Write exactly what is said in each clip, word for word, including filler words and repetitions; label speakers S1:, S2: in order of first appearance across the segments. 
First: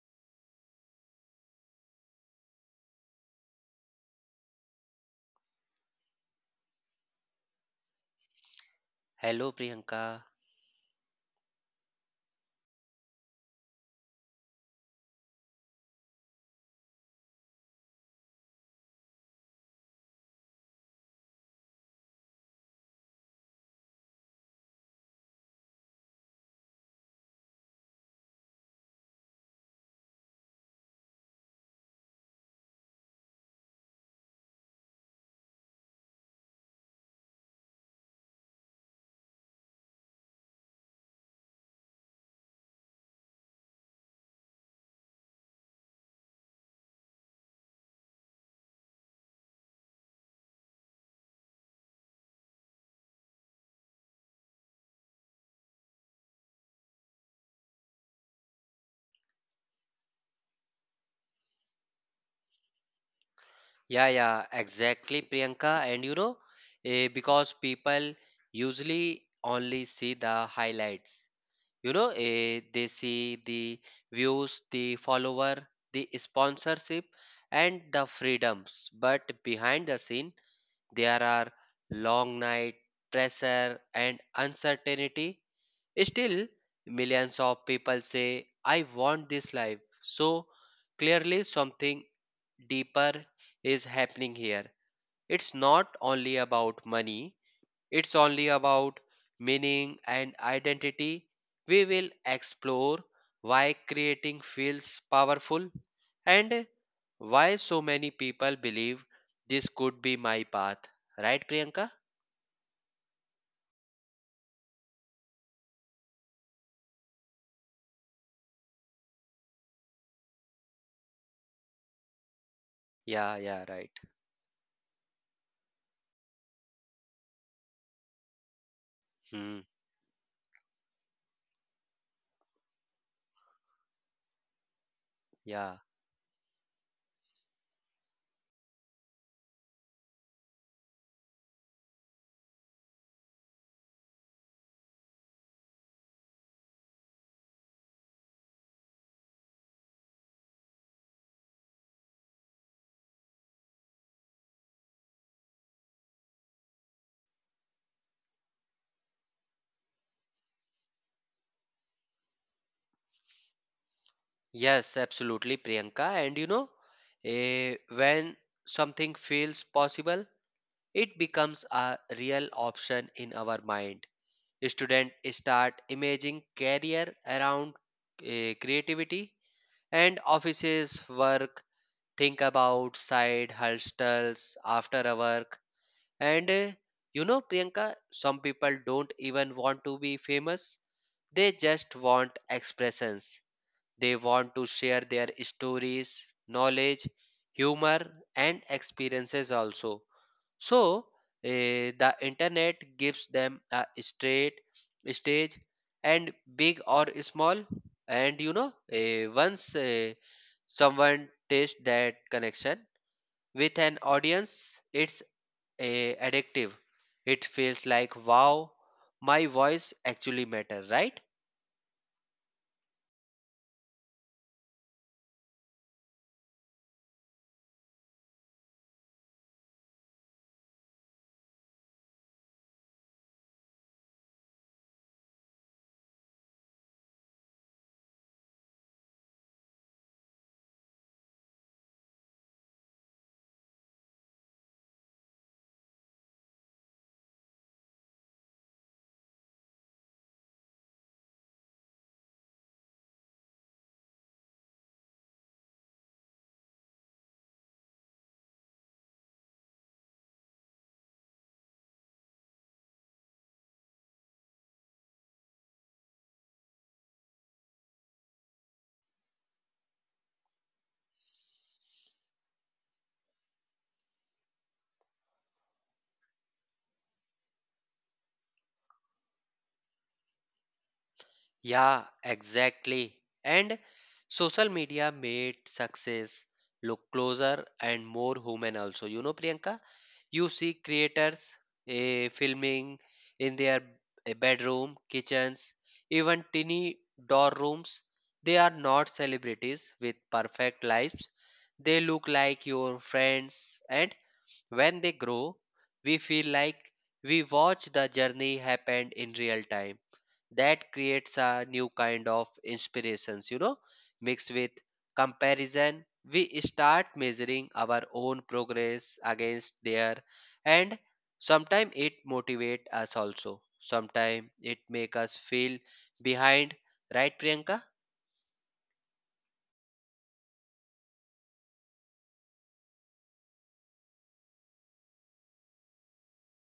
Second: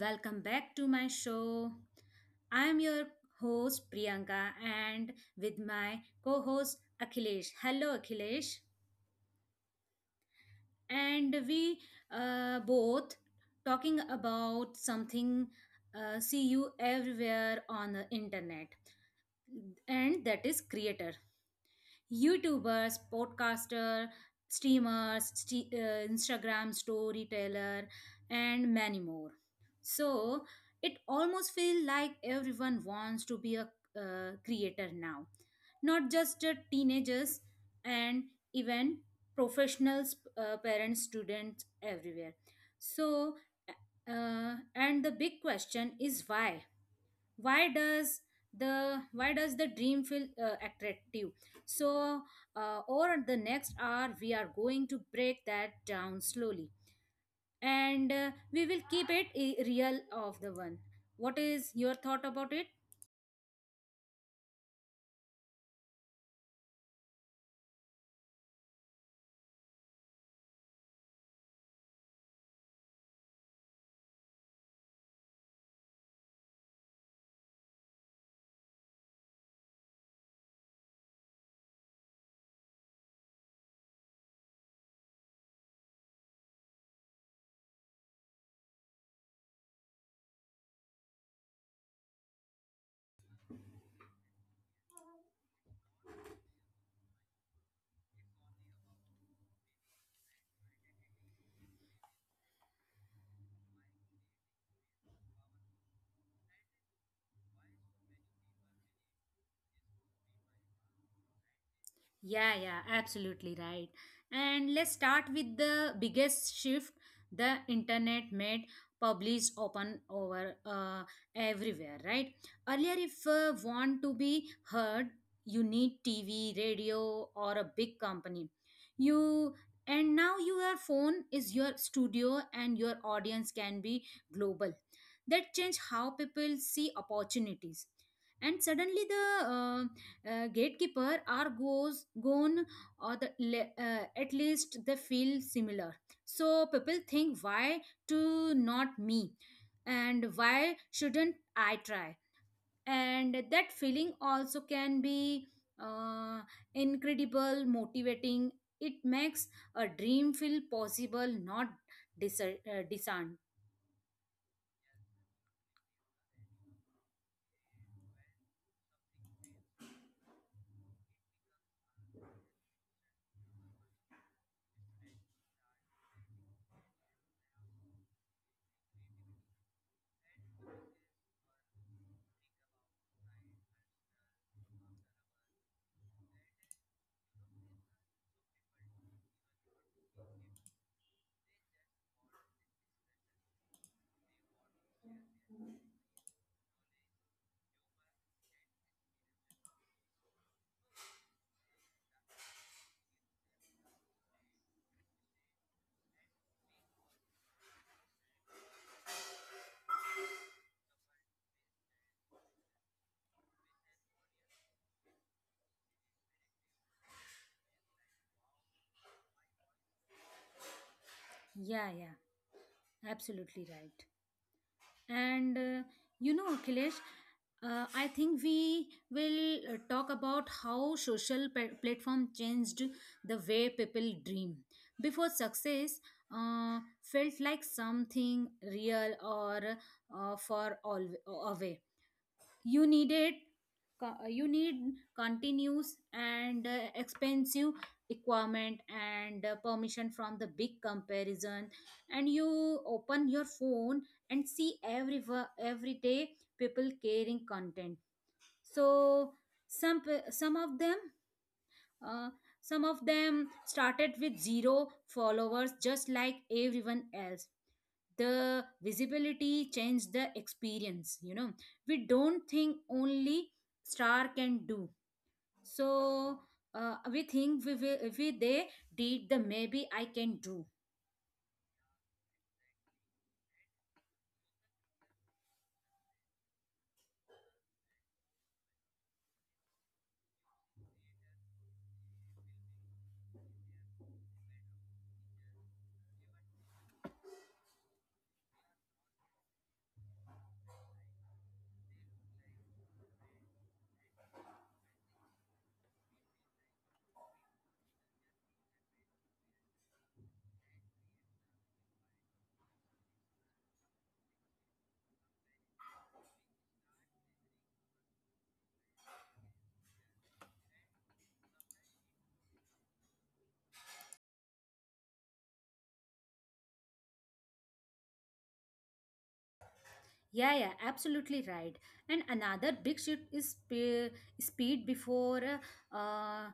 S1: welcome back to my show. I'm your host Priyanka and with my co host Akhilesh. Hello Akhilesh.
S2: Hello, Priyanka.
S1: And we uh, both talking about something uh, see you everywhere on the internet, and that is creator, YouTubers, podcaster, streamers, st- uh, Instagram storyteller, and many more. So it almost feels like everyone wants to be a uh, creator now, not just uh, teenagers and even professionals, uh, parents, students, everywhere. So, uh, and the big question is why? why does the why does the dream feel uh, attractive, so uh, over the next hour we are going to break that down slowly, and uh, we will keep it i- real of the one. What is your thought about it?
S2: Yeah, yeah, exactly, Priyanka. And you know, eh, because people usually only see the highlights. You know, eh, they see the views, the follower, the sponsorship, and the freedoms. But behind the scene, there are long night, pressure, and uncertainty. Still, millions of people say, I want this life. So clearly, something deeper is happening here. It's not only about money, it's only about meaning and identity. We will explore why creating feels powerful and why so many people believe this could be my path. Right, Priyanka?
S1: Yeah, yeah, absolutely right. And let's start with the biggest shift the internet made, publish open over uh, everywhere, right? Earlier, if
S2: Yeah,
S1: uh,
S2: yeah, right.
S1: want to be heard, you need T V, radio, or a big company.
S2: Hmm,
S1: You, and now your phone is your studio, and your audience can be global. That
S2: yeah.
S1: changed how people see opportunities, and suddenly the uh, uh, gatekeeper are goes gone, or the le- uh, at least they feel similar. So people think, why to not me, and why shouldn't I try? And that feeling also can be uh, incredible motivating. It makes a dream feel possible, not dis- uh, discerned.
S2: Yes, absolutely, Priyanka. And you know, eh, when something feels possible, it becomes a real option in our mind. Students start imaging career around eh, creativity and offices work, think about side hustles after a work. And eh, you know, Priyanka, some people don't even want to be famous. They just want expressions. They want to share their stories, knowledge, humor, and experiences also. So, eh, the internet gives them a straight stage and big or small. And you know, eh, once eh, someone tastes that connection with an audience, it's eh, addictive. It feels like, wow, my voice actually matters, right?
S1: Yeah, yeah, absolutely right. And uh, you know, Akhilesh, uh, I think we will uh, talk about how social pa- platform changed the way people dream. Before success uh, felt like something real or uh, for all away. You needed co- you need continuous and uh, expensive requirement and uh, permission from the big comparison. And you open your phone and see every wo- every day people caring content. So some pe- some of them uh, some of them started with zero followers just like everyone else. The visibility changed the experience, you know. We don't think only star can do, so uh, we think we, will, we they did the, maybe I can do.
S2: Yeah, exactly. And social media made success look closer and more human also. You know, Priyanka, you see creators eh, filming in their eh, bedroom, kitchens, even tiny door rooms. They are not celebrities with perfect lives. They look like your friends, and when they grow, we feel like we watch the journey happen in real time. That creates a new kind of inspirations, you know, mixed with comparison. We start measuring our own progress against their, and sometimes it motivates us also, sometimes it make us feel behind. Right, Priyanka?
S1: Yeah, yeah, absolutely right. And another big shift is spe- speed. Before uh, uh,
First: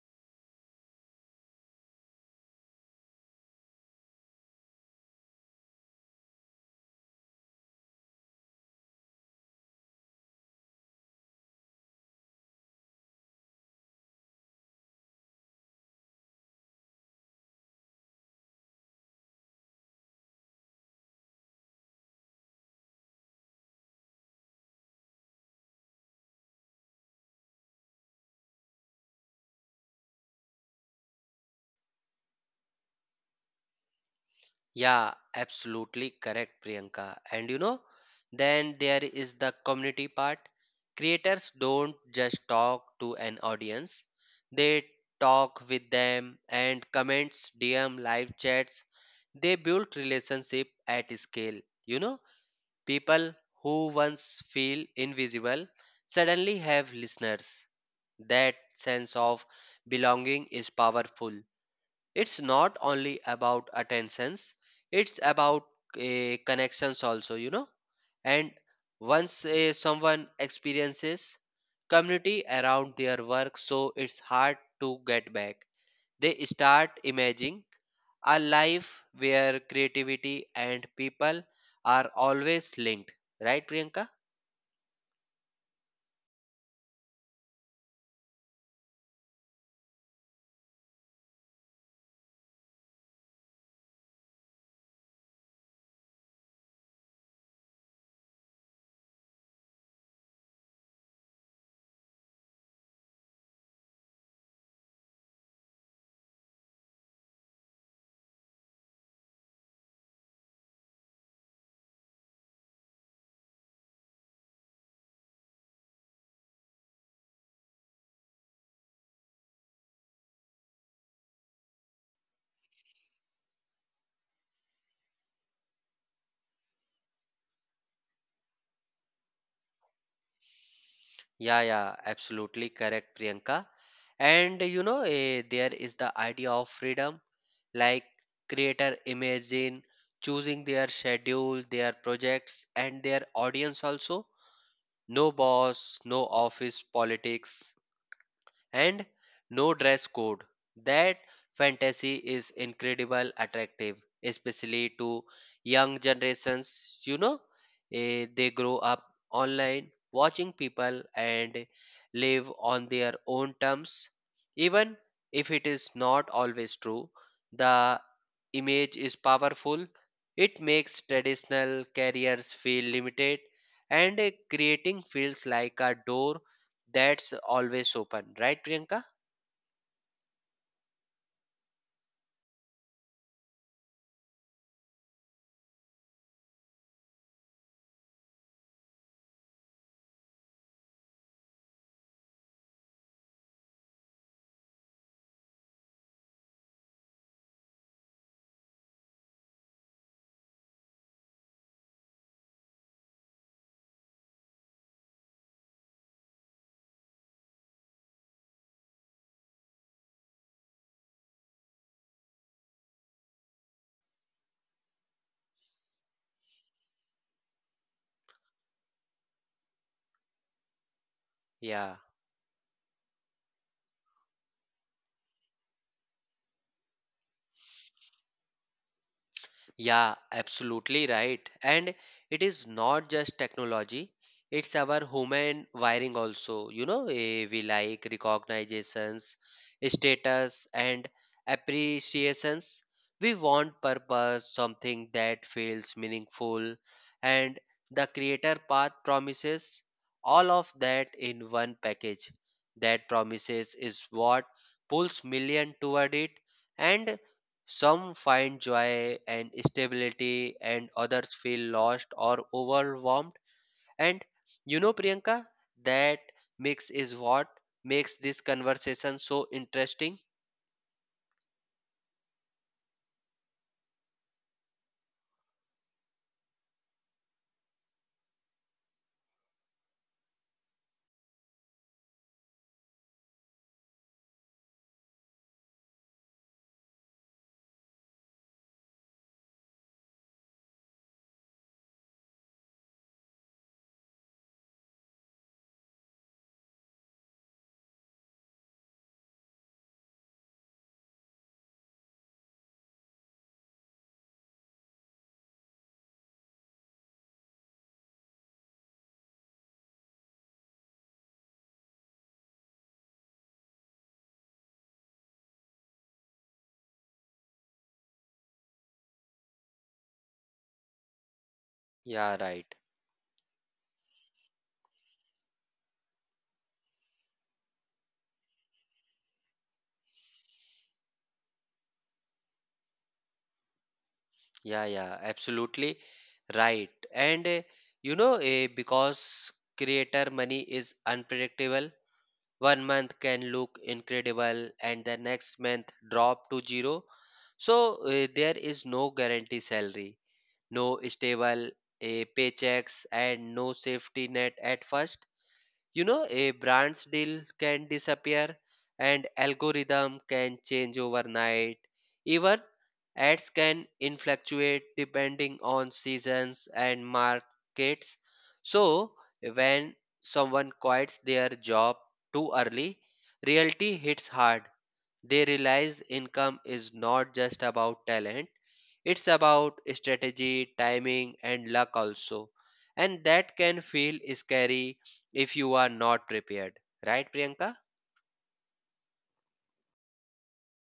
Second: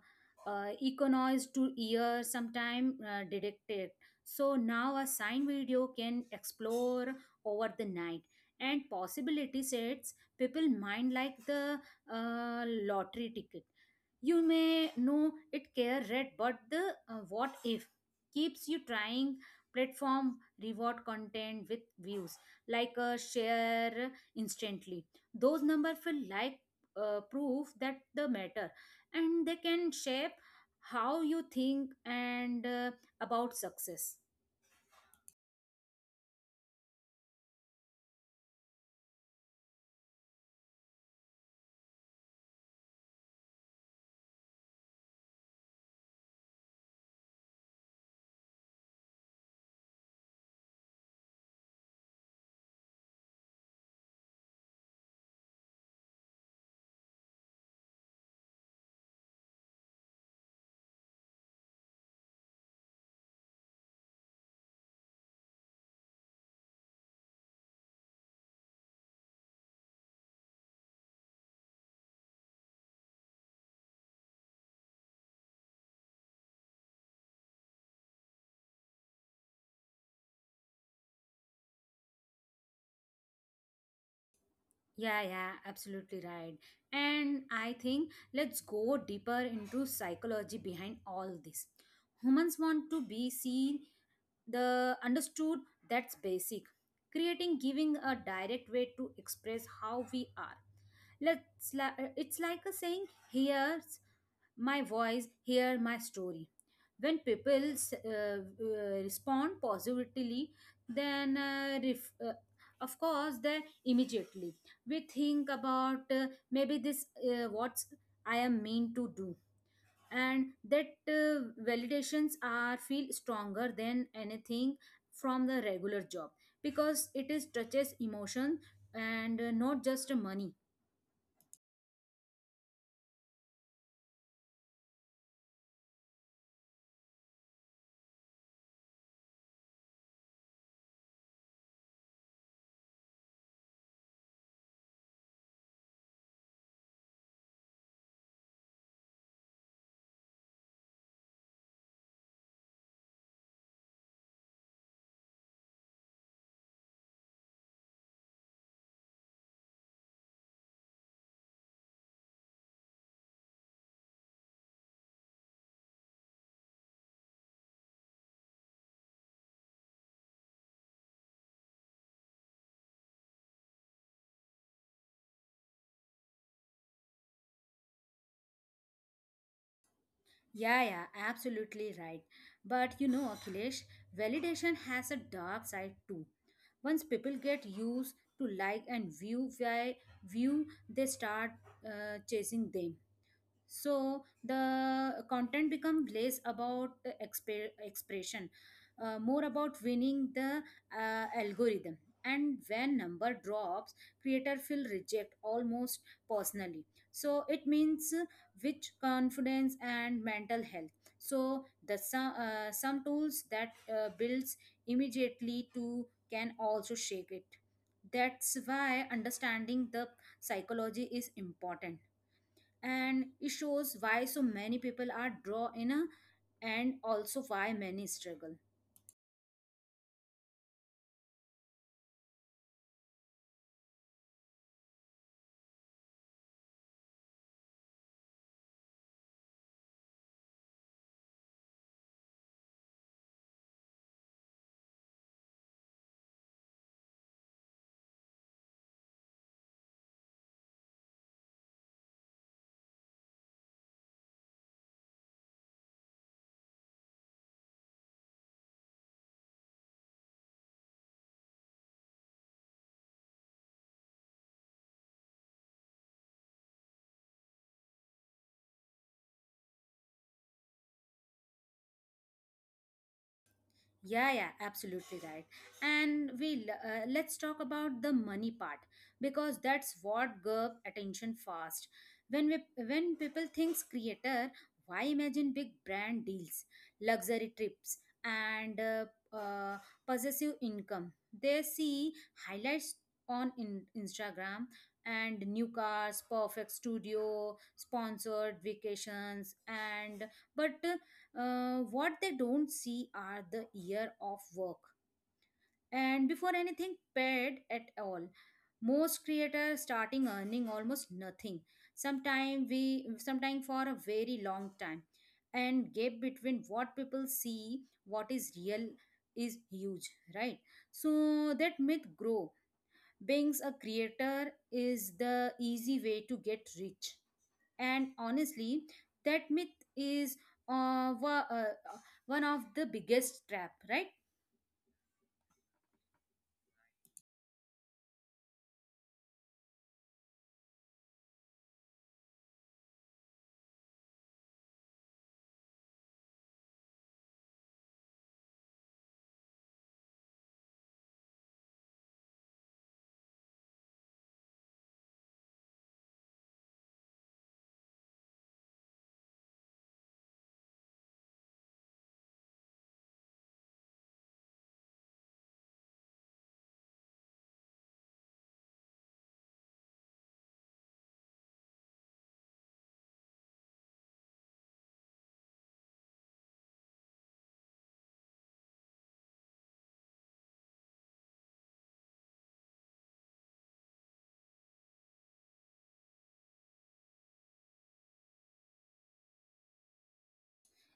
S1: uh, economize to ear sometime uh, detected. So now a sign video can explore over the night, and possibility sets people mind like the uh, lottery ticket. You may know it care red, but the uh, what if keeps you trying. Platform reward content with views, like a share, instantly. Those number feel like uh, proof that the matter, and they can shape how you think and uh, about success.
S2: Yeah, absolutely correct, Priyanka. And you know, then there is the community part. Creators don't just talk to an audience, they talk with them and comments, D M, live chats. They build relationship at scale. You know, people who once feel invisible suddenly have listeners. That sense of belonging is powerful. It's not only about attentions, it's about uh, connections also, you know. And once uh, someone experiences community around their work, so it's hard to get back. They start imagining a life where creativity and people are always linked. Right, Priyanka?
S1: Yeah, yeah, absolutely right. And I think let's go deeper into psychology behind all this. Humans want to be seen, the understood. That's basic. Creating giving a direct way to express how we are. Let's li- it's like a saying, here's my voice, hear my story. When people s- uh, uh, respond positively, then uh, ref, uh, of course then immediately we think about, uh, maybe this uh, what's I am meant to do. And that uh, validations are feel stronger than anything from the regular job, because it is touches emotion and uh, not just money.
S2: Yeah, yeah, absolutely correct, Priyanka. And you know, eh, there is the idea of freedom, like creator imagine choosing their schedule, their projects, and their audience also. No boss, no office politics, and no dress code. That fantasy is incredible attractive, especially to young generations. You know, eh, they grow up online watching people and live on their own terms. Even if it is not always true, the image is powerful. It makes traditional careers feel limited and eh, creating feels like a door that's always open, right, Priyanka?
S1: Yeah, yeah, absolutely right. But you know, Akhilesh, validation has a dark side too. Once people get used to like and view, why view they start uh, chasing them. So the content become less about the exp- expression, uh, more about winning the uh, algorithm. And when number drops, creator feel reject almost personally. So it means uh, which confidence and mental health. So the some, uh, some tools that uh, builds immediately to can also shake it. That's why understanding the psychology is
S2: Yeah.
S1: important, and it shows why so many people are drawn in a, and also why many struggle.
S2: Yeah, absolutely right. And it is not just technology, it's our human wiring also. You know, eh, we like recognitions, status, and appreciations. We want purpose, something that feels meaningful, and the creator path promises all of that in one package. That promises is what pulls million toward it, and some find joy and stability, and others feel lost or overwhelmed. And you know, Priyanka, that mix is what makes this conversation so interesting.
S1: Yeah, yeah, absolutely right. And we uh, let's talk about the money part, because that's what grab attention fast. When we when people thinks creator, why imagine big brand deals, luxury trips, and uh, uh, possessive income? They see highlights on in Instagram, and new cars, perfect studio, sponsored vacations, and but uh, uh, what they don't see are the year of work. And before anything paid at all, most creators starting earning almost nothing, sometime we sometime for a very long time. And gap between what people see, what is real, is huge, right? So that myth
S2: Yeah,
S1: grow,
S2: right.
S1: being a creator is the easy way to get rich. And honestly, that myth is uh, wa- uh, one of the biggest trap, right?
S2: Yeah, yeah, Absolutely right. And uh, you know, uh, because creator money is unpredictable, one month can look incredible and the next month drop to zero. So uh, there is no guarantee salary, no stable a paychecks, and no safety net at first. You know, a brand's deal can disappear and algorithm can change overnight. Even ads can fluctuate depending on seasons and markets. So when someone quits their job too early, reality hits hard. They realize income is not just about talent, it's about strategy, timing, and luck also. And that can feel scary if you are not prepared. Right, Priyanka?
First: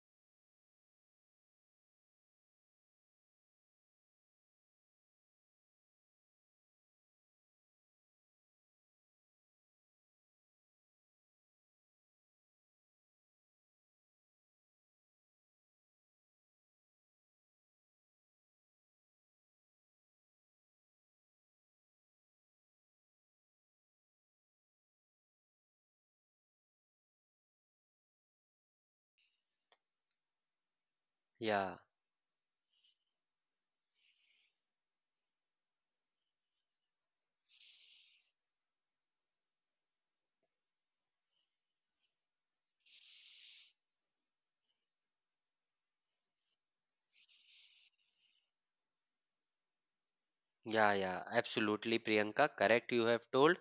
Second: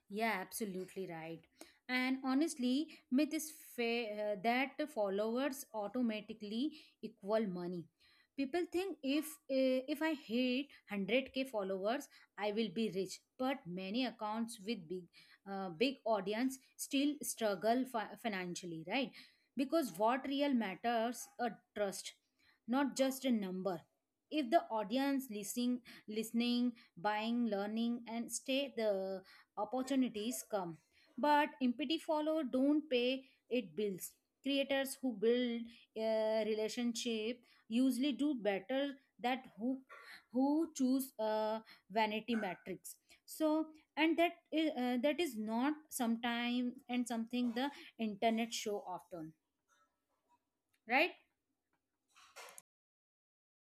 S1: Yeah, absolutely right. And honestly, myth is fa- uh, that followers automatically equal money. People think, if uh, if I hit one hundred k followers, I will be rich. But many accounts with big uh, big audience still struggle fi- financially, right? Because what real matters a trust, not just a number. If the audience listening, listening, buying, learning, and stay, the opportunities come, but
S2: Yeah,
S1: empty follow don't pay it bills. Creators who build a relationship usually do better that who who choose uh, vanity metrics. So and that is, uh, that is not sometime and something the internet show often,
S2: yeah,
S1: right?
S2: yeah, absolutely, Priyanka. Correct, you have told.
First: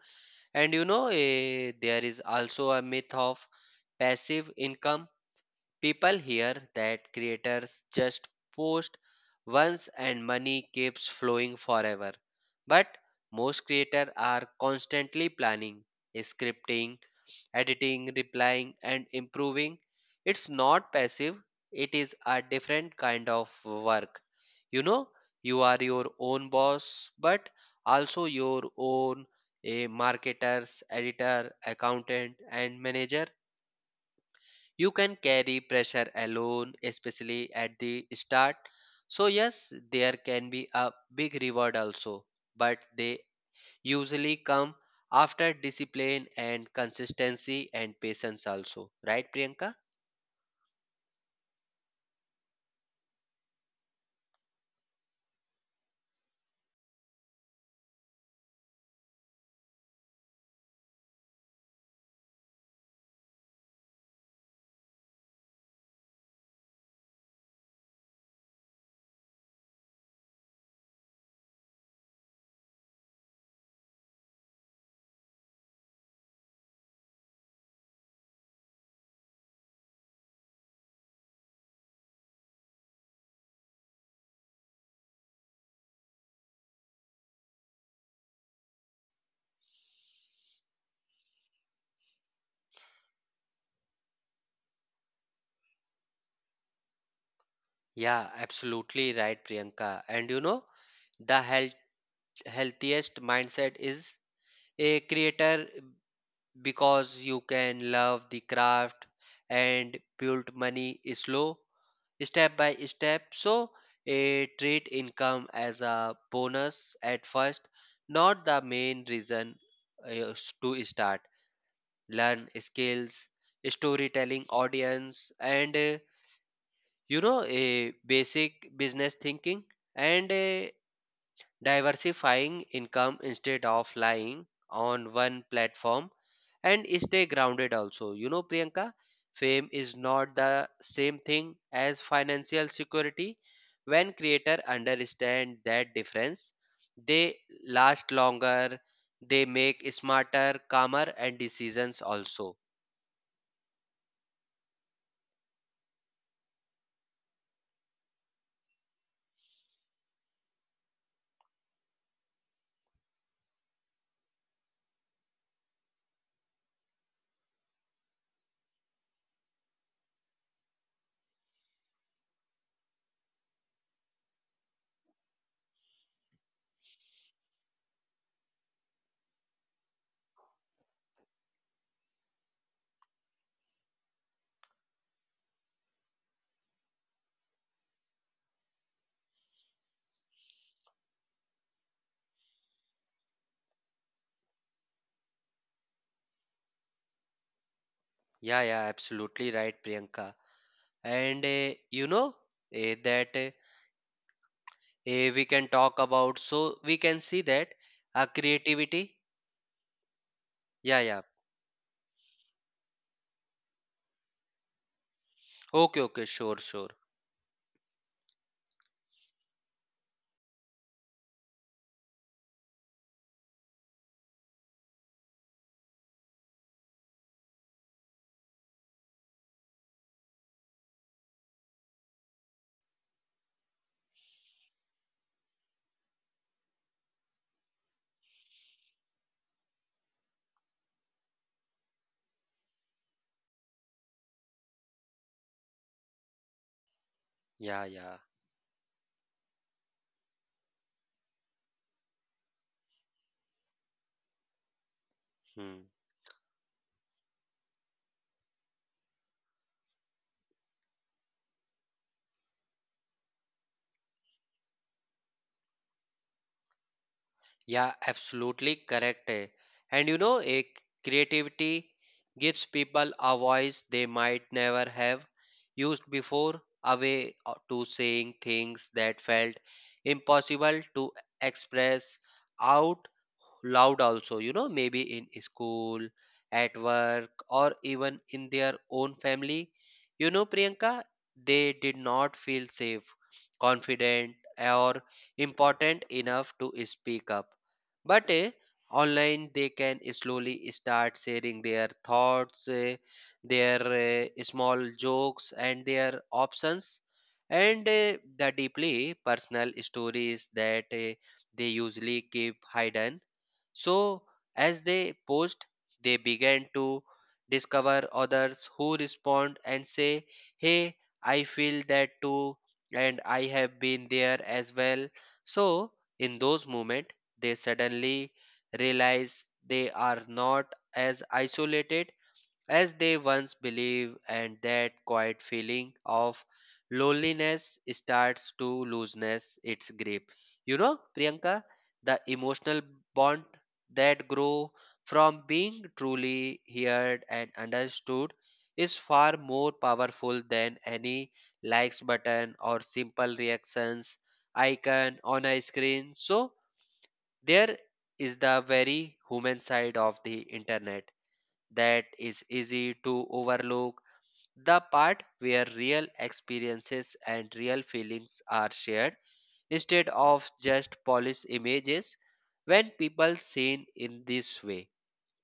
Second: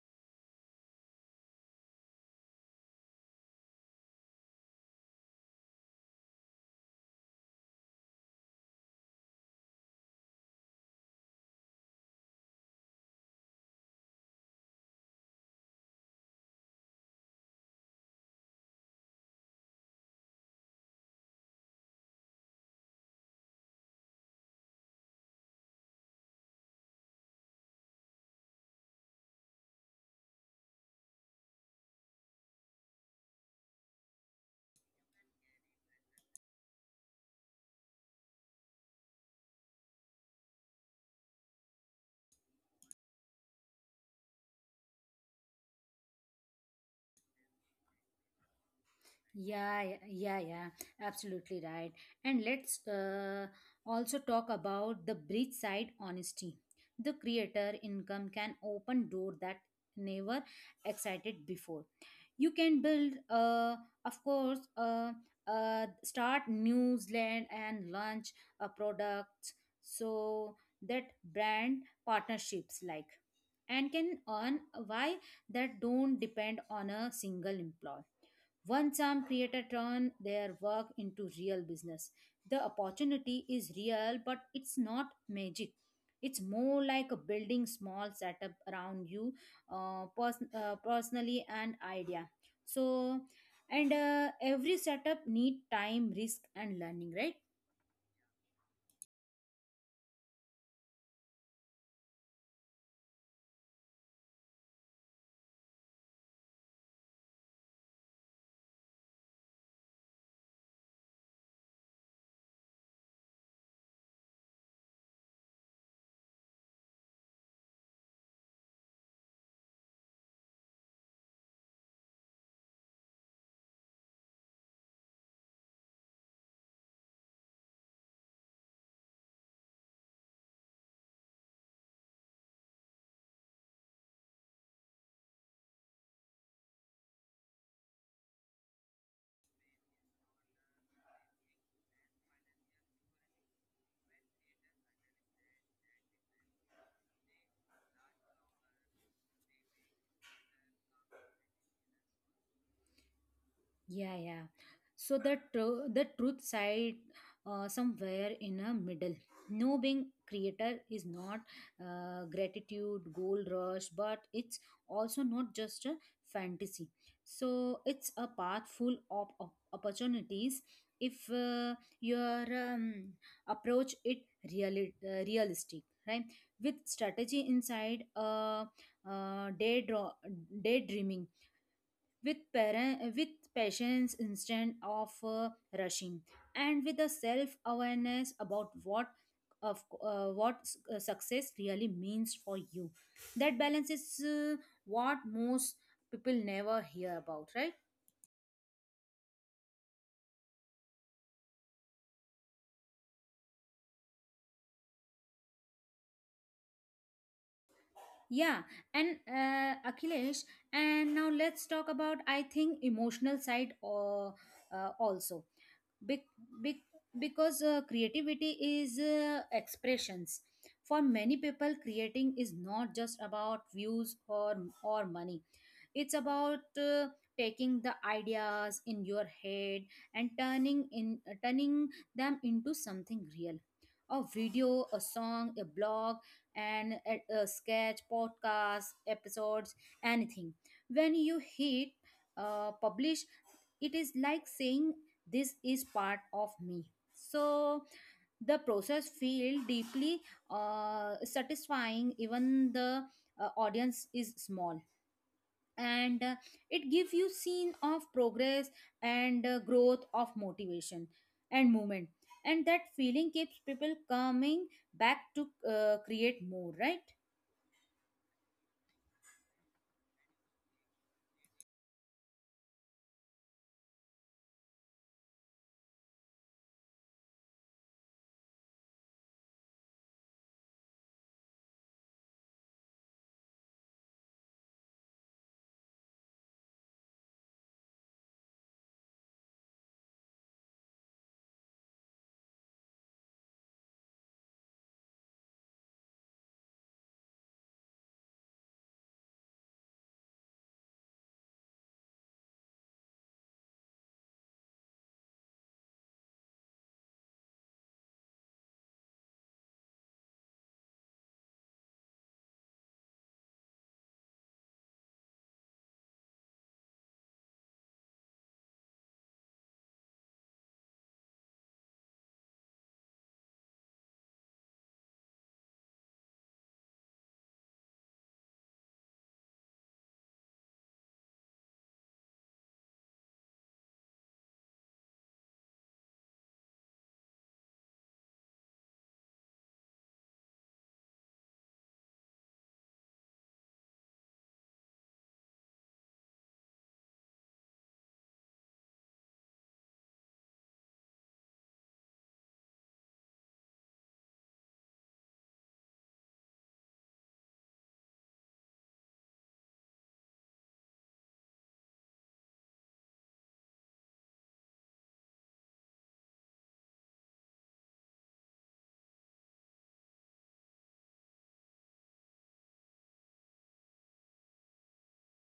S2: And you know, eh, there is also a myth of passive income. People hear that creators just post once and money keeps flowing forever. But most creators are constantly planning, scripting, editing, replying, and improving. It's not passive, it is a different kind of work. You know, you are your own boss, but also your own a marketer, editor, accountant, and manager. You can carry pressure alone, especially at the start. So, yes, there can be a big reward also, but they usually come after discipline and consistency and patience also. Right, Priyanka?
S1: Yeah, yeah, yeah, yeah, absolutely right. And let's uh, also talk about the bridge side honesty. The creator income can open door that never excited before. You can build, uh, of course, uh, uh, start newsland and launch a product. So that brand partnerships like and can earn why that don't depend on a single employee. Once some creator turn their work into real business, the opportunity is real, but it's not magic. It's more like a building small setup around you, uh, pers- uh, personally and idea. So, and uh, every setup need time, risk, and learning, right?
S2: Yeah, absolutely right, Priyanka. And you know, the health, healthiest mindset is a creator because you can love the craft and build money slow step by step. So, a treat income as a bonus at first, not the main reason uh, s- to start. Learn skills, storytelling, audience, and uh, you know, a basic business thinking. And uh, diversifying income instead of lying on one platform and stay grounded also, you know, Priyanka. Fame is not the same thing as financial security. When creators understand that difference, they last longer, they make smarter, calmer and decisions also.
S1: Yeah, yeah. So the tru- the truth side uh, somewhere in a middle. No, being creator is not uh, gratitude, gold rush, but it's also not just a fantasy. So it's a path full of, of opportunities if uh, your um, approach it reali- uh, realistic, right? With strategy inside, uh, uh, daydream, daydreaming with parent, with patience instead of uh, rushing, and with a self awareness about what of uh, what s- uh, success really means for you. That balance is uh, what most people never hear about, right?
S2: Yeah, yeah, absolutely right, Priyanka. And uh, you know, uh, that eh, eh, we can talk about so we can see that uh,
S1: Yeah. And
S2: creativity.
S1: uh, Akhilesh,
S2: Yeah,
S1: and
S2: yeah.
S1: now let's talk about I think emotional side or uh, also.
S2: Okay,
S1: Bec-
S2: okay, sure,
S1: bec-
S2: sure.
S1: because uh, creativity is uh, expressions. For many people, creating is not just about views or or money. It's about uh, taking the ideas in your head and turning in uh, turning them into something real. A video, a song, a blog, and a, a sketch, podcast episodes, anything. When you hit uh, publish, it is like saying, this is part of me. So
S2: Yeah, yeah.
S1: the process feel deeply uh, satisfying, even the uh, audience is small.
S2: Hmm.
S1: And uh, it gives you scene of progress, and uh, growth of motivation and movement. And that feeling keeps people coming back to uh, create more, right?
S2: Yeah, absolutely correct, eh. And you know, a creativity gives people a voice they might never have used before, a way o- to saying things that felt impossible to express out loud also. You know, maybe in school, at work, or even in their own family, you know, Priyanka, they did not feel safe, confident, or important enough to speak up. But eh, online they can slowly start sharing their thoughts, eh, their eh, small jokes and their options, and eh, the deeply personal stories that eh, they usually keep hidden. So, as they post, they began to discover others who respond and say, Hey, I feel that too, and I have been there as well. So, in those moments, they suddenly realize they are not as isolated as they once believed, and that quiet feeling of loneliness starts to looseness its grip. You know, Priyanka, the emotional bond that grow from being truly heard and understood is far more powerful than any likes button or simple reactions icon on a screen. So there is the very human side of the internet that is easy to overlook. The part where real experiences and real feelings are shared instead of just polished images. When people seen in this way,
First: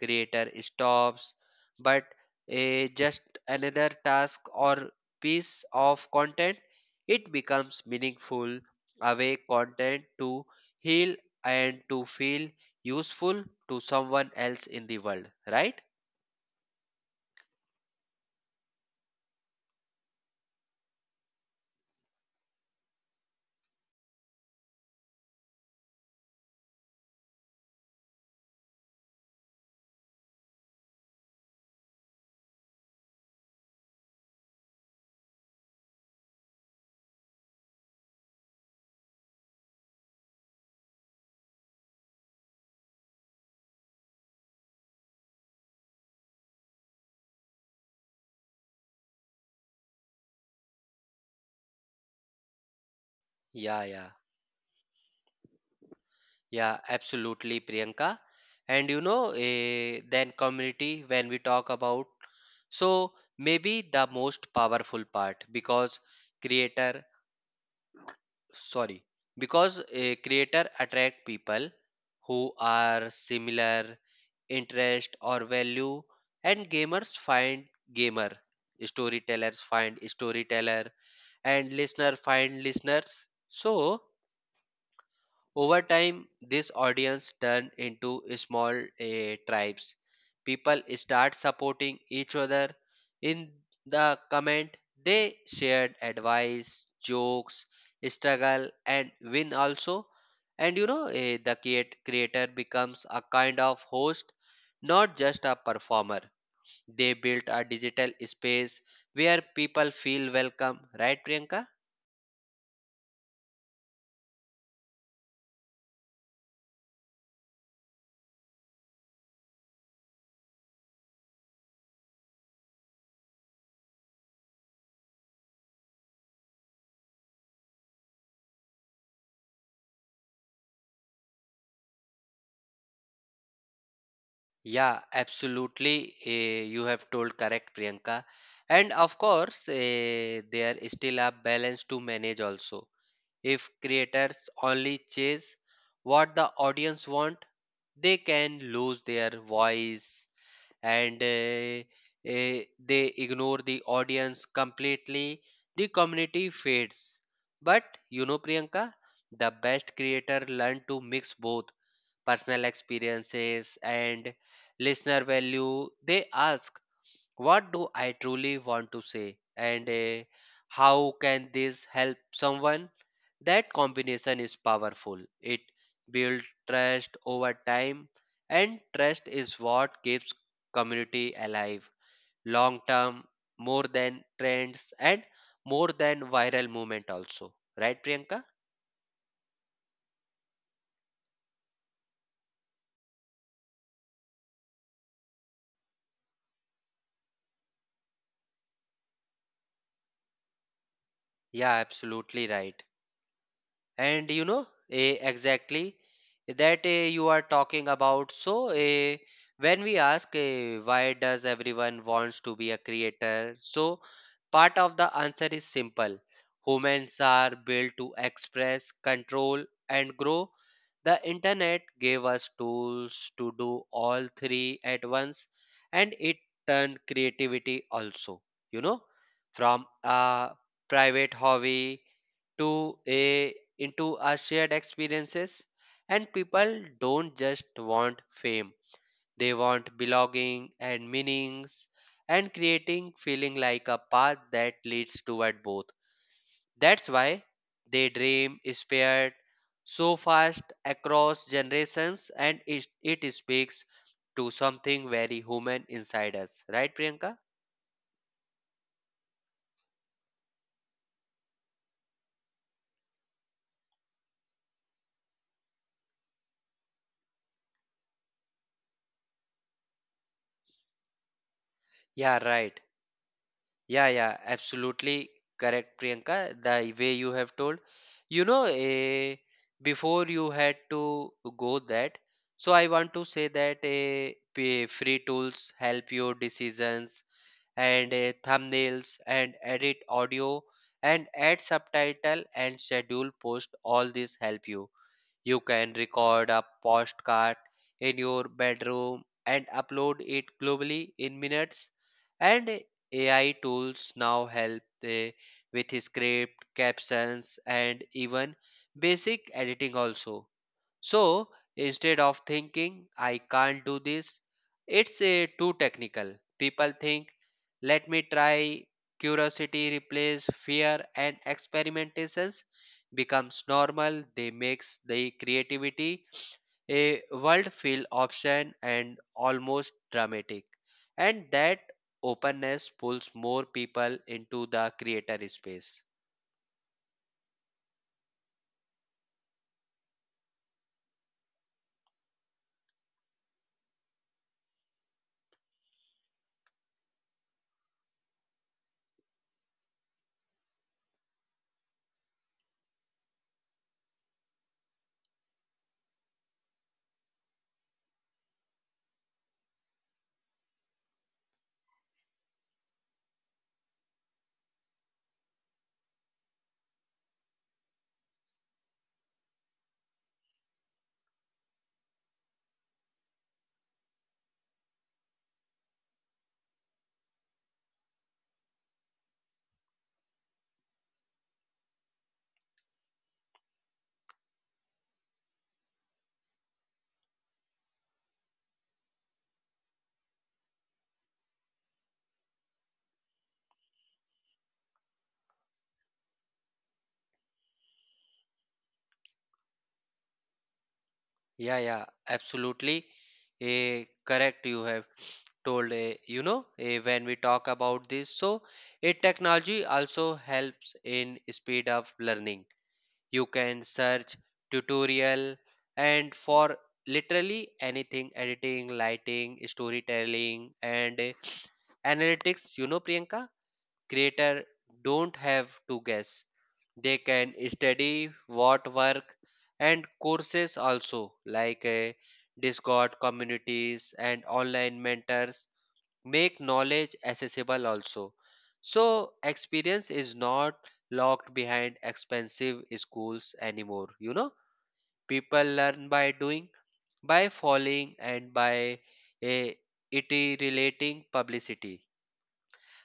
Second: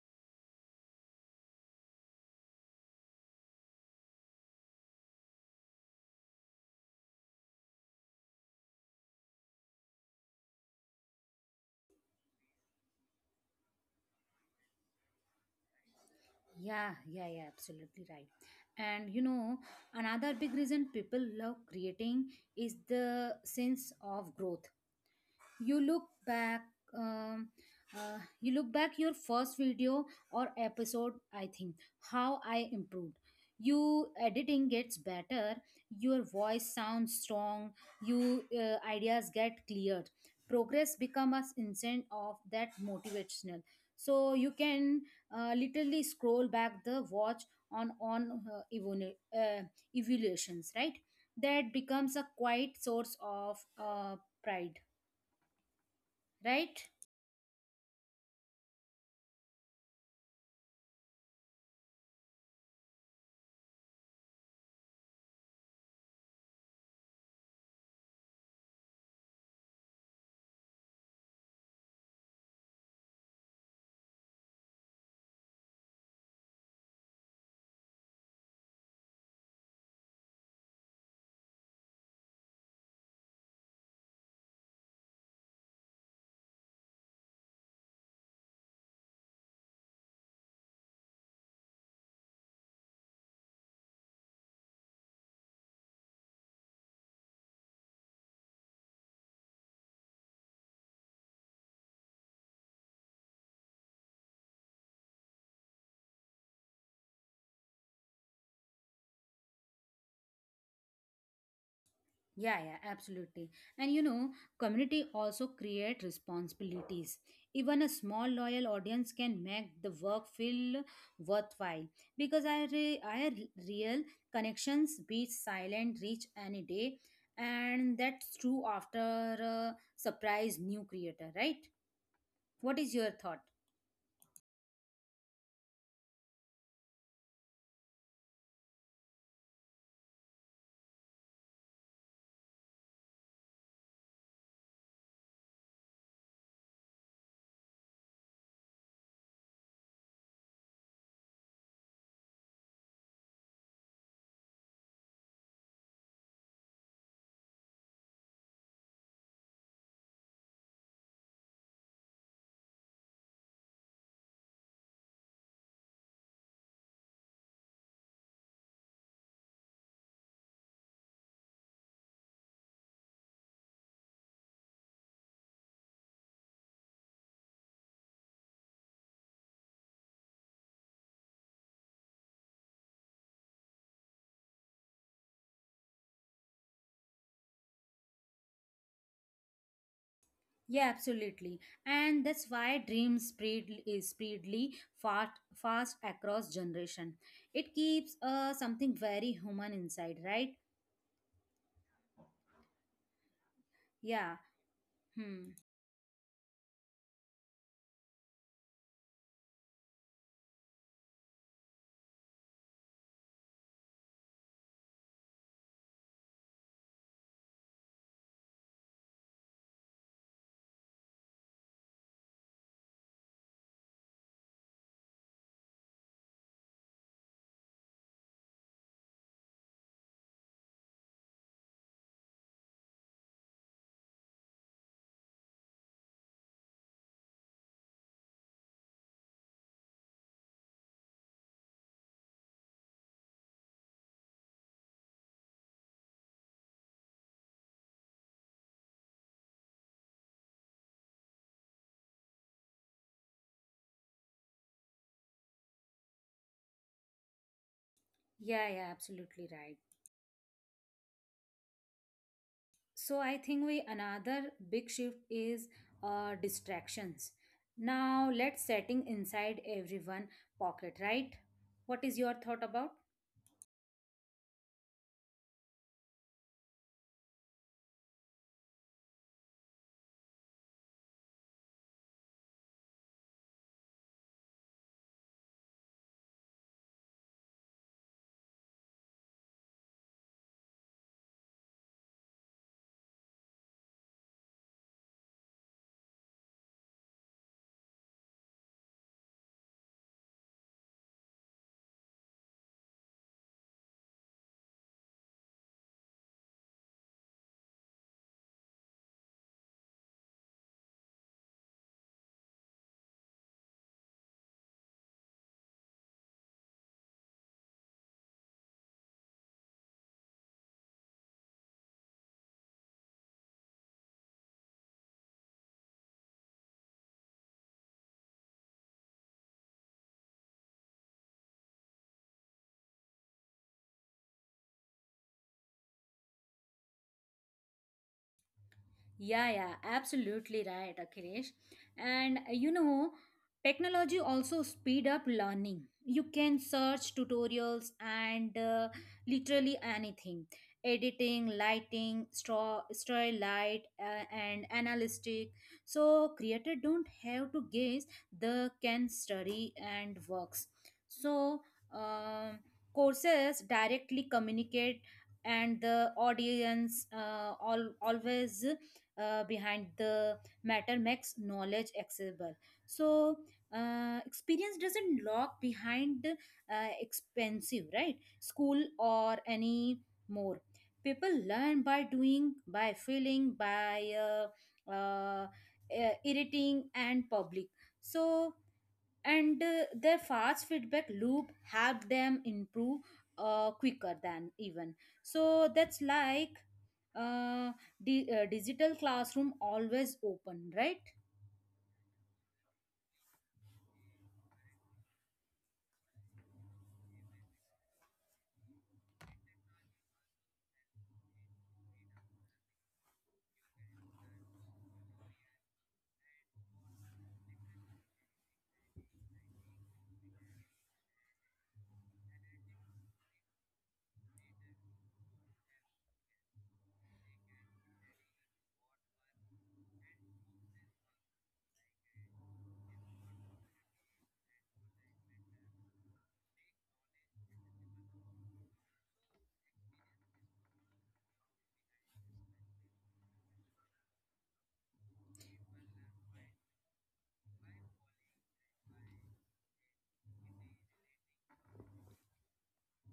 S2: creator stops but a just another task or piece of content. It becomes meaningful, away content to heal and to feel useful to someone else in the world, right?
S1: Yeah, yeah, yeah, absolutely right. And you know, another big reason people love creating is the sense of growth. you look back um, uh, you look back your first video or episode, I think, how I improved. You editing gets better, your voice sounds strong, you uh, ideas get cleared. Progress become a instant of that motivational, so you can uh, literally scroll back the watch on on uh, evolu- uh, evaluations, right? That becomes a quiet source of
S2: Yeah, yeah.
S1: uh, pride, right?
S2: Yeah, absolutely, Priyanka. And you know, eh, then community when we talk about, so maybe the most powerful part because creator sorry because a creator attract people who are similar interest or value, and gamers find gamer, storytellers find storyteller, and listener find listeners. So over time, this audience turned into small eh, tribes. People start supporting each other. In the comment, they shared advice, jokes, struggle, and win also. And you know, eh, the creat- creator becomes a kind of host, not just a performer. They built a digital space where people feel welcome, right, Priyanka?
S1: Yeah, yeah, absolutely. And you know, community also create responsibilities. Even a small loyal audience can make the work feel worthwhile, because I re- I re- real connections beat silent reach any day. And that's true after a surprise new creator, right? What is your thought?
S2: Yeah, absolutely. Eh, you have told correct, Priyanka. And of course, eh, there is still a balance to manage also. If creators only chase what the audience want, they can lose their voice, and eh, eh, they ignore the audience completely. The community fades. But you know, Priyanka, the best creator learn to mix both personal experiences, and listener value. They ask, What do I truly want to say? And uh, how can this help someone? That combination is powerful. It builds trust over time, and trust is what keeps community alive long term, more than trends and more than viral movement also. Right, Priyanka?
S1: Yeah, absolutely. And that's why dreams spread is spreadly fast fast across generation. It keeps uh something very human inside, right?
S2: Yeah, absolutely right. And
S1: Yeah.
S2: you know, eh,
S1: Hmm.
S2: exactly that eh, you are talking about. So eh, when we ask, eh, why does everyone wants to be a creator? So part of the answer is simple. Humans are built to express control and grow. The internet gave us tools to do all three at once, and it turned creativity also, you know, from a private hobby to a into our shared experiences. And people don't just want fame, they want belonging and meanings, and creating feeling like a path that leads toward both. That's why they dream is paired so fast across generations, and it, it speaks to something very human inside us, right, Priyanka?
S1: Yeah, yeah, absolutely right. So I think we another big shift is uh distractions. Now let's setting inside everyone pocket, right? What is your
S2: Yeah,
S1: thought
S2: right.
S1: about?
S2: Yeah, yeah, absolutely correct, Priyanka. The way you have told, you know, eh, before you had to go that. So I want to say that eh, p- free tools help your decisions and eh, thumbnails and edit audio and add subtitle and schedule post. All this help you. You can record a postcard in your bedroom and upload it globally in minutes. And A I tools now help the, with script, captions, and even basic editing also. So instead of thinking, I can't do this, it's a too technical. People think, let me try. Curiosity replaces fear and experimentations becomes normal. They makes the creativity a world feel option and almost dramatic. And that openness pulls more people into the creator space.
S1: Yeah, yeah, absolutely right, Akhilesh. And uh, you know, technology also speed up learning. You can search tutorials and uh, literally anything. Editing, lighting, straw, story light, uh, and analytic. So creator don't have to guess. They can study and works. So um, courses directly communicate, and the audience uh, all always uh, behind the matter makes knowledge accessible. So uh, experience doesn't lock behind uh, expensive right school or any more. People learn by doing, by feeling, by uh, uh, uh, irritating and public. So and uh, their fast feedback loop help them improve uh, quicker than even. So that's like uh, the uh, digital classroom always open, right?
S2: Yeah, yeah, absolutely. Eh, correct, you have told. Eh, you know, eh, when we talk about this, so a technology also helps in speed of learning. You can search tutorial and for literally anything, editing, lighting, storytelling, and eh, analytics. You know, Priyanka, creator don't have to guess. They can study what work and courses also like uh, Discord communities and online mentors make knowledge accessible also. So experience is not locked behind expensive schools anymore. You know, people learn by doing, by falling and by uh, iterating publicity.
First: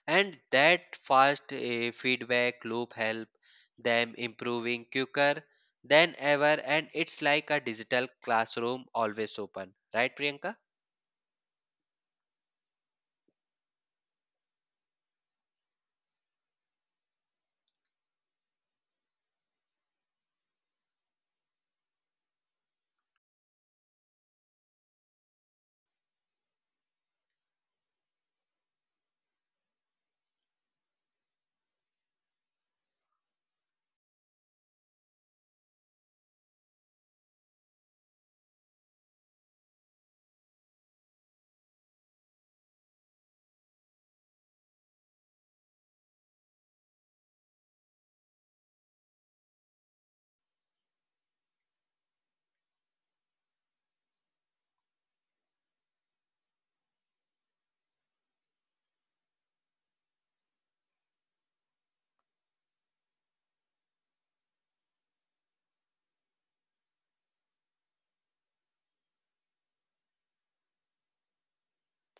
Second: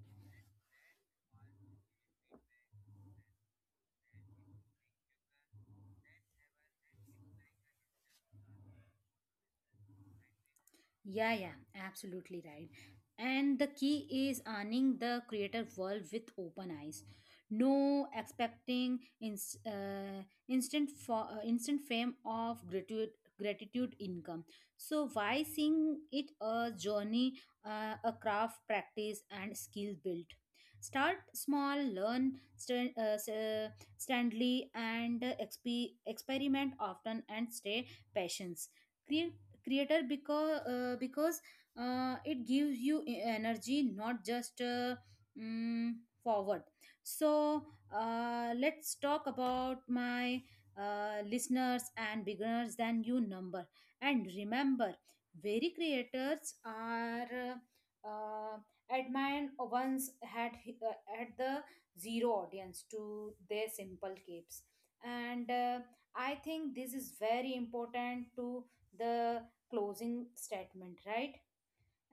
S2: And that fast eh, feedback loop help them improving quicker than ever, and it's like a digital classroom always open, right, Priyanka?
S1: Yeah, yeah, absolutely right. And the key is earning the creator world with open eyes. No expecting inst- uh, instant for uh, instant fame of gratitude gratitude income. So why seeing it a journey, uh, a craft practice and skill built. Start small, learn stand, uh, s- uh, standly and uh, exp- experiment often, and stay patient creator, because uh, because uh, it gives you e- energy not just uh, mm, forward. So uh, let's talk about my uh, listeners and beginners than you number. And remember, very creators are uh, uh, admired once had hi- uh, had the zero audience to their simple capes. And uh, I think this is very important to the closing statement, right?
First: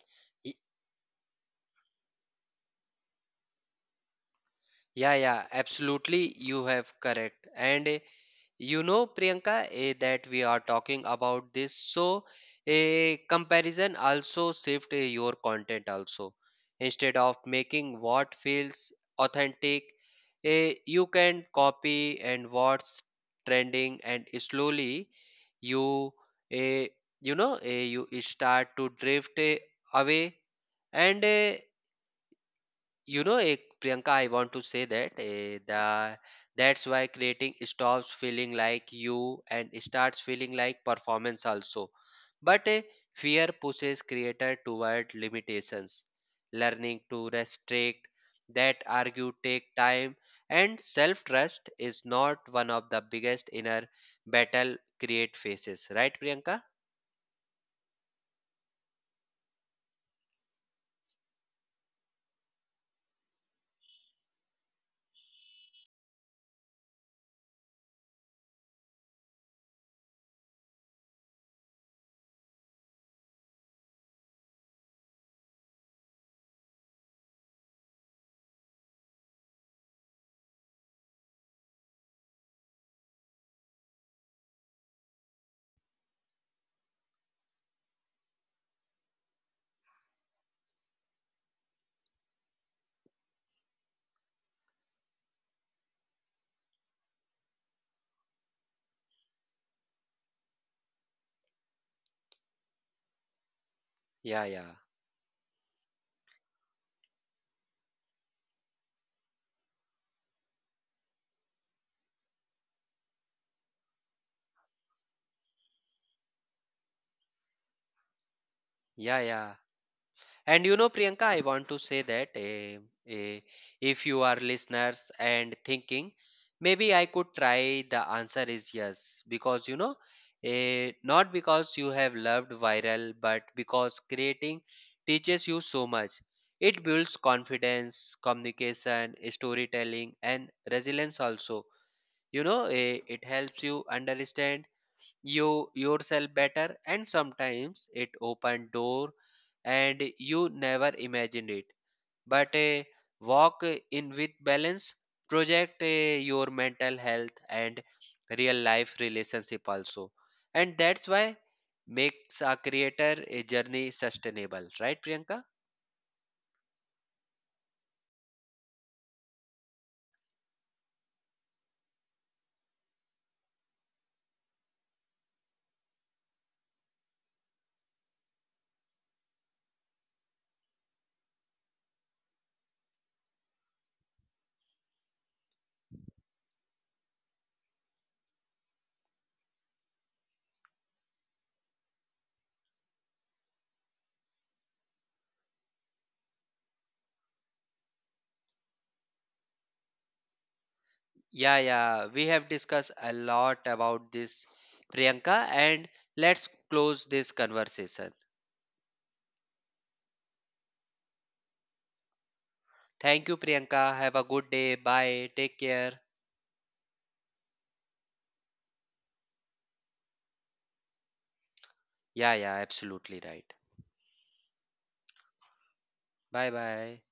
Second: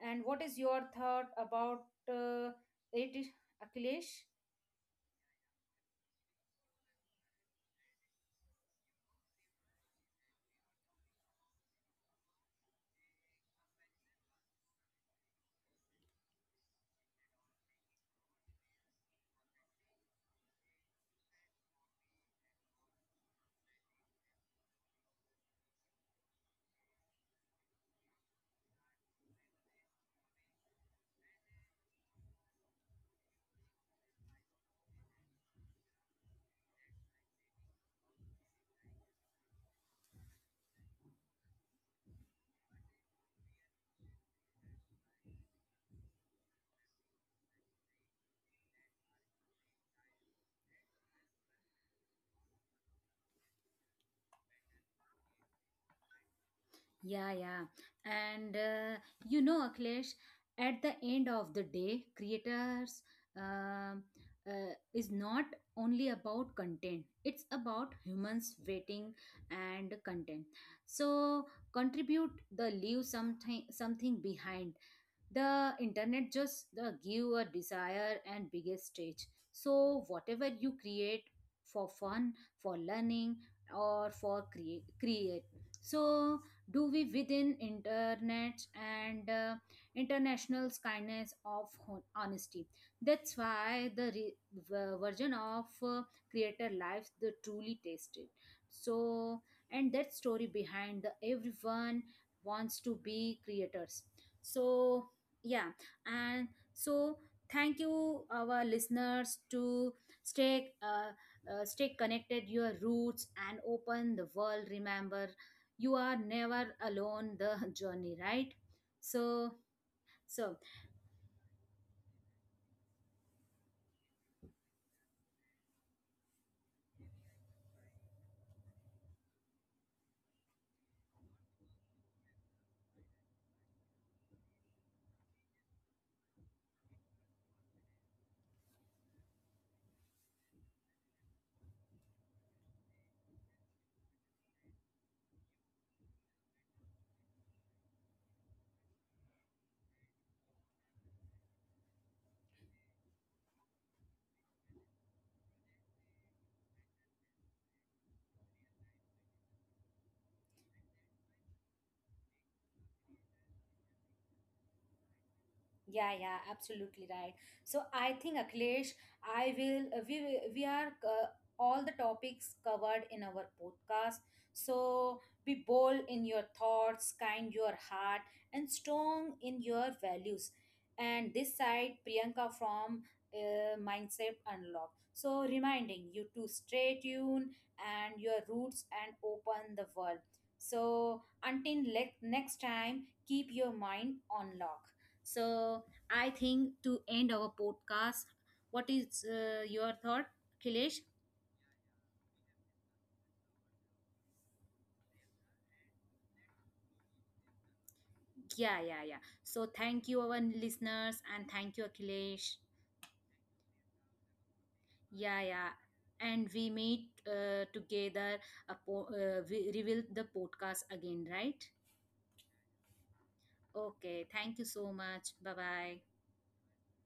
S1: And what
S2: Y-
S1: is your thought about uh, it, Akhilesh?
S2: yeah yeah, absolutely, you have correct. And eh, you know, Priyanka, eh, that we are talking about this. So, a comparison also shift eh, your content also. Instead of making what feels authentic, eh, you can copy and what's trending, and slowly you, eh, you know, eh, you start to drift eh, away. And eh, you know, eh, Priyanka, I want to say that eh, the that's why creating stops feeling like you and starts feeling like performance also. But eh, fear pushes creator toward limitations. Learning to restrict that argue take time, and self-trust is not one of the biggest inner battle create faces. Right, Priyanka?
S1: Yeah, yeah. And uh, you know, Akhilesh, at the end of the day, creators um uh, is not only about content, it's about humans waiting and content. So contribute the leave something something behind. The internet just uh, give a desire and biggest stage. So whatever you create, for fun, for learning, or for create create. So do we within internet and uh, international's kindness of hon- honesty. That's why the re- v- version of uh, creator lives the truly tasted. So and that story behind the everyone wants to be creators.
S2: Yeah, yeah,
S1: So yeah, and so thank you our listeners to stay uh, uh, stay connected your roots and open the world. Remember, you are never alone the journey, right?
S2: yeah,
S1: So
S2: yeah.
S1: so
S2: And you know, Priyanka, I want to say that eh, eh, if you are listeners and thinking, maybe I could try, the answer is yes. Because, you know, eh, not because you have loved viral, but because creating teaches you so much. It builds confidence, communication, storytelling, and resilience also. You know, eh, it helps you understand you yourself better, and sometimes it open door and you never imagined it. But a walk in with balance project eh, your mental health and real life relationship also, and that's why makes a creator a journey sustainable, right, Priyanka?
S1: Yeah, yeah, absolutely right. So I think, Akhilesh, I will uh, we will- we are uh, all the topics covered in our podcast. So be bold in your thoughts, kind your heart, and strong in your values. And this side, Priyanka from uh, Mindset Unlocked. So reminding you to stay tuned and your roots and open the world. So until le- next time, keep your mind on lock. So I think to end our podcast, what is uh, your thought, Akhilesh?
S2: Yeah, yeah, we have discussed a lot about this, Priyanka, and let's close this conversation.
S1: Yeah, yeah, yeah. So thank you, our listeners, and thank you, Akhilesh.
S2: Thank you, Priyanka. Have a good day. Bye.
S1: Yeah,
S2: Take
S1: yeah.
S2: care.
S1: And we meet uh, together, a po- uh, we reveal the podcast again, right?
S2: Yeah, yeah, absolutely right.
S1: Okay. Thank you so much. Bye bye.
S2: Bye bye.